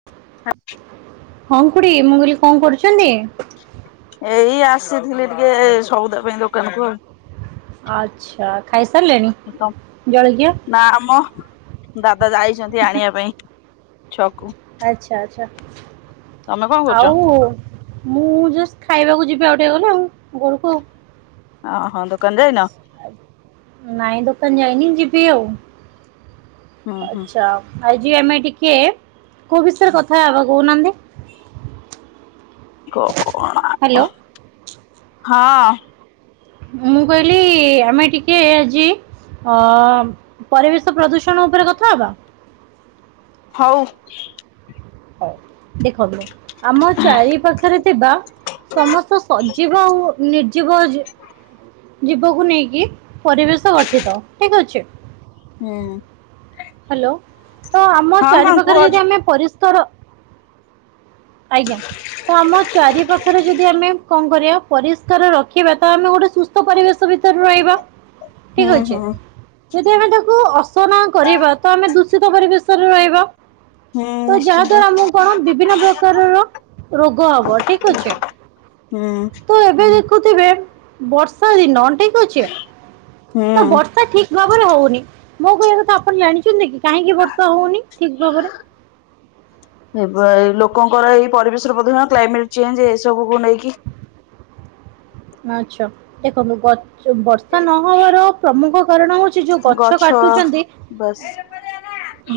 [unintelligible] ହଁ ଖୁଡି ମୁଁ କଇଲି କଣ କରୁଚନ୍ତି? ଏଇ ଆସିଥିଲି ଟିକେ ସଉଦା ପାଇଁ ଦୋକାନକୁୁ ଆଉ ଆଚ୍ଛା ଖାଇସାରିଲେଣିି ଜଳଖିଆ? ନିଆମ। ଦାଦା ଯାଇଚ଼ନ୍ତି ଆଣିବା ପାଇଁ ଛୁଆକୁ। ଆଚଛା ଆଚଛା ତମେ କଣ କରୁଛ? ଆଉ ମୁଁ ଜଷ୍ଟ ଖାଇବାକୁ ଯିବି ଆଉ ଟିକେ ଗଲେ ଆଉ ଘରକୁ ଆଉ ଅ ହଁ ଦୋକାନ ଯାଇନ? ନାଇଁ ଦୋକାନ ଯାଇନି ଯିବି ଆଉ ହୁଁ ହୁଁ ଆଚଛା। ଆଜି ଆମେ ଟିକେ କୋଉ ବିଷୟରେ କଥା ହବା କହୁନାହାନ୍ତି? ହ୍ୟାଲୋ [unintelligible] ହଁ। ମୁଁ କହିଲି ଆମେ ଟିକେ ଆଜି ପରିବେଶ ପ୍ରଦୂଷଣ ଉପରେ କଥା ହବା? ହଉ। ଦେଖନ୍ତୁ ଆମ ଚାରି ପାଖରେ ଥିବା। ସମସ୍ତ ସଜୀବ ଆଉ ନିର୍ଜୀବ ଜୀବକୁ ନେଇକି ପରିବେଶ ଗଠିତ ଠିକ୍‌ ଅଛି। ହୁଁ। ହ୍ୟାଲୋ ତ ଆମ ହଁ ଚାରି ହଁ କୁହ ପାାଖରେ ଯଦି ଆମେ ପରିଷ୍କାର ଆଜ୍ଞା। ତ ଆମ ଚାରି ପାଖରେ ଯଦି ଆମେ କଣ କରିବା ପରିଷ୍କାର ରଖିବା, ତ ଆମେ ଗୋଟେ ସୁସ୍ ସୁସ୍ଥ ପରିବେଶ ଭିତରେ ରହିବା। ହୁଁ ଠିକ୍ ଅଛି। ହୁଁ ଯଦି ଆମେ ତାକୁ ଅସନା କରିବା ତ ଆମେ ଦୂଷିତ ପରିବେଶରେ ରହିବା। ହୁଁ ତ ନିଶ୍ଚିନ୍ତ ଯାହାଦ୍ଵାରା ଆମକୁ କଣ ବିଭିନ୍ନ ପ୍ରକାରର ରୋଗ ହବ। ଠିକ୍ ଅଛି। ହୁଁ ତ ଏବେ ଦେ ଖୁଥିବେ ବର୍ଷା ଦିନ ଠିକ୍ ଅଛି। ତ ହୁଁ। ବର୍ଷା ଠିକ୍ ଭାବରେ ହଉନି। ମୋ କହିବା କଥା ଆପଣ ଜାଣି ଚନ୍ତି କି କାହିଁକି ବର୍ଷା ହଉନି ଠିକ୍ ଭାବରେ? ଏ ବ ଲୋକଙ୍କର ଏଇ ପରିବେଶ ର ପ୍ରଦୂଷଣ କ୍ଲାଇମେଟ୍ ଚେଞ୍ଜ ଏ ସବୁ କୁ ନେଇକି। ଆଚ୍ଛା। ଦେଖନ୍ତୁ ବ ବର୍ଷା ନହବାର ପ୍ରମୁଖ କାରଣ ହଉଚି ଗଛ ବସ୍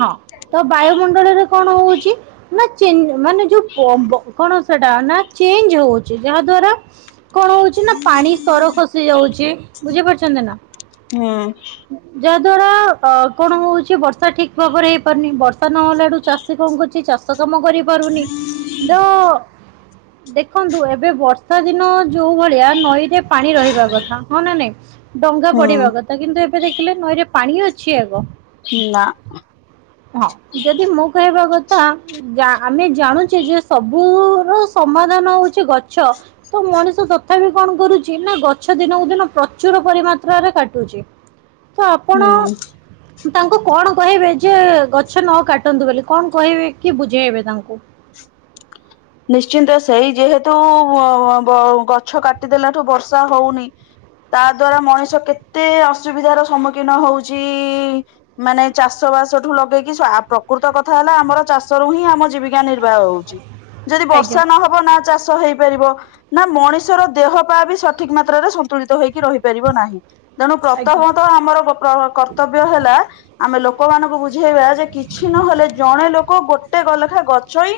ହଁ। ତ ବାୟୁମଣ୍ଡଳରେ କଣ ହଉଚି ନା ଚେଞ୍ଜ ମାନେ ଯୋଉ ପ ବ କୋଣସି [unintelligible] ଚେଞ୍ଜ ହଉଚି। ଯାହା ଦ୍ୱାରା କଣ ହଉଚି ନା ପାଣି ସ୍ତର ଖସି ଯାଉଚି। ବୁଝିପାରୁଛନ୍ତି ନା। ହୁଁ ଯାହାଦ୍ଵାରା ଅ କଣ ହଉଚି ବର୍ଷା ଠିକ୍ ଠିକ୍ ଭାବରେ ହେଇପାରୁନି। ବର୍ଷା ନହେଲା ଠୁ ଚାଷୀ କଣ କରୁଚି ଚାଷ କାମ କରିପାରୁନି। ତ ଦେଖନ୍ତୁ ଏବେ ବର୍ଷା ଦିନ ଯୋଉ ଭଳିଆ ନଈରେ ପାଣି ରହିବା କଥା। ହଁ ନା ନାଇଁ। ଡଙ୍ଗା ହୁଁ ପଡିବା କ ତ କିନ୍ତୁ ଏବେ ଦେଖିଲେ ନଈରେ ପାଣି ଅଛି ଆଗ। ନା। ହଁ, ଯଦି ମୋ କହିବା କଥା ଜା ଆମେ ଜାଣୁଚେ ଯେ ସବୁ ର ସମାଧାନ ହଉଚି ଗଛ। ତ ମଣିଷ ତଥାପି କଣ କରୁଚି ନା ଗଛ ଦିନକୁ ଦିନ ପ୍ରଚୁର ପରିମାତ୍ରାରେ କାଟୁଚି। [unintelligible] [unintelligible] ତାଙ୍କୁ କଣ କହିବେ ଯେ ଗଛ ନ କାଟନ୍ତୁ ବୋଲି। କଣ କହିବେ କି ବୁଝେଇବେ ତାଙ୍କୁ? ନିଶ୍ଚିନ୍ତ ସେଇ ଯେହେତୁ ବ ଗଛ କାଟିଦେଲା ଠୁ ବର୍ଷା ହଉନି। ତା ଦ୍ଵାରା ମଣିଷ କେତେ ଅସୁବିଧାର ସମ୍ମୁଖୀନ ହଉଚି। ମାନେ ଚାଷ ବାସ ଠୁ ଲଗେଇକି ସା ପ୍ରକୃତ କଥା ହେଲା ଆମର ଚାଷରୁ ହିଁ ଆମ ଜୀବିକା ନିର୍ବାହ ହଉଚି। ଯଦି ଆଜ୍ଞା ବର୍ଷା ନ ହବ ନା ଚାଷ ହେଇପାରିବ ନା ମଣିଷର ଦେହ ପା ବି ସଠିକ୍ ମାତ୍ରାରେ ସନ୍ତୁଳିତ ହୋଇକି ରହିପାରିବ ନାହିଁ। ତେଣୁ ଆଜ୍ଞା ପ୍ରଥମ ତଃ ଆମର ଗୋ ପ୍ର କର୍ତ୍ତବ୍ୟ ହେଲା ଆମେ ଲୋକମାନଙ୍କୁ ବୁଝେଇବା ଯେ କିଛି ନହେଲେ ଜଣେ ଲୋକ ଗୋଟେ ଗ ଲେଖା ଗଛ ହିଁ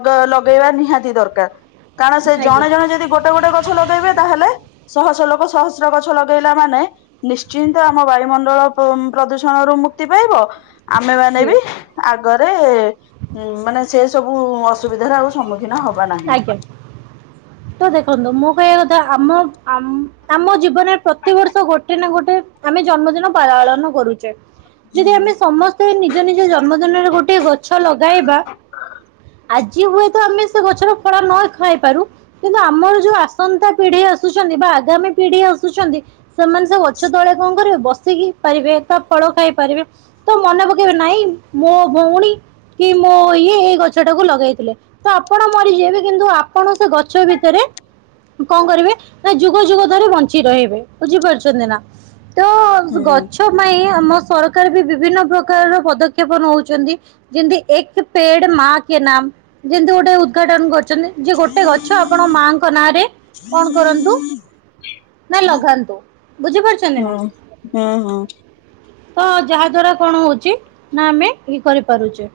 ଦ ଲଗେଇବା ନିହାତି ଦରକାର। କାରଣ ସେ ଆଜ୍ଞା ଜଣେ ଜଣେ ଯଦି ଗୋଟେ ଗୋଟେ ଗଛ ଲଗେଇବେ ତାହେଲେ ଶହ ଶହ ଲୋକ ସହସ୍ର ଗଛ ଲଗେଇଲା ମାନେ ନିଶ୍ଚିନ୍ତ ଆମ ବାୟୁମଣ୍ଡଳ ପ ପ୍ରଦୂଷଣରୁୁ ମୁକ୍ତି ପାଇବ ଆମେ ମାନେ ଆଜ୍ଞା ବି ଆଗରେ ଉଁ ମାନେ ସେ ସବୁ ଅସୁବିଧାରେ ଆଉ ସମ୍ମୁଖୀନ ହବା ନାହିଁ। ଆଜ୍ଞା। ତ ଦେଖନ୍ତୁ ମୁଁ କହିବା କଥା ଆମ ଆମ୍ ଆମ ଜୀବନରେ ପ୍ରତିିବର୍ଷ ଗୋଟେ ନା ଗୋଟେ ଆମେ ଜନ୍ମଦିନ ପାଳନ କରୁଚେ। ଯଦି ହୁଁ ଆମେ ସମସ୍ ସ୍ତେ ନିଜ ନିଜ ଜନ୍ମଦିନରେ ଗୋଟିଏ ଗଛ ଲଗାଇବା ଆଜି ହୁଏ ତ ଆମେ ସେ ଗଛରୁ ଫଳ ନ ଖାଇ ପାରୁ କିନ୍ତୁ ଆମର ଯୋଉ ଆସନ୍ତା ପିଢି ଆସୁଛନ୍ତି ବା ଆଗାମୀ ପିଢି ଆସୁଛନ୍ତି ସେମାନେ ସେ ଗଛ ତଳେ କଣ କରିବେ ବସିକି ପାରିବେ। ବା ଫଳ ଖାଇ ପାରିବେ। ତ ମନେ ପକେଇବେ ନାଇଁ ମୋ ଭଉଣୀ କି ମୋ ଇଏ ଏଇ ଗଛ ଟାକୁ ଲଗେଇଥିଲେ। ତ ଆପଣ ମରିଯିବେ କିନ୍ତୁ ଆପଣ ସେ ଗ ଗଛ ଭିତରେ କଣ କରିବେ ନା ଯୁଗ ଯୁଗ ଧରେ ବଞ୍ଚି ରହିବେ। ବୁଝିପାରୁଛନ୍ତି ନା? ତ ହୁଁ ଗଛ ପାଇଁ ଆମ ସରକାର ବି ବିଭିନ୍ନ ପ୍ରକାରର ପଦକ୍ଷେପ ନଉଚନ୍ତି। ଯେମତି ଏକ ପେଡ ମାଆ କେ ନାମ ଯେମତି ଗୋଟେ ଉଦଘାଟନ କରଚନ୍ତି ଯେ ଗୋଟେ ଗ ଆପଣ ମାଙ୍କ ନାଁରେ କଣ କରନ୍ତୁ ନା ଲଗାନ୍ତୁ ବୁଝିପାରୁଚନ୍ତି ହୁଁ ନା? ହୁଁ ହୁଁ। ତ ଯାହା ଦ୍ଵାରା କଣ ହୋଉଚି ନା ଆମେ ଇଏ କରିପାରୁଚେ।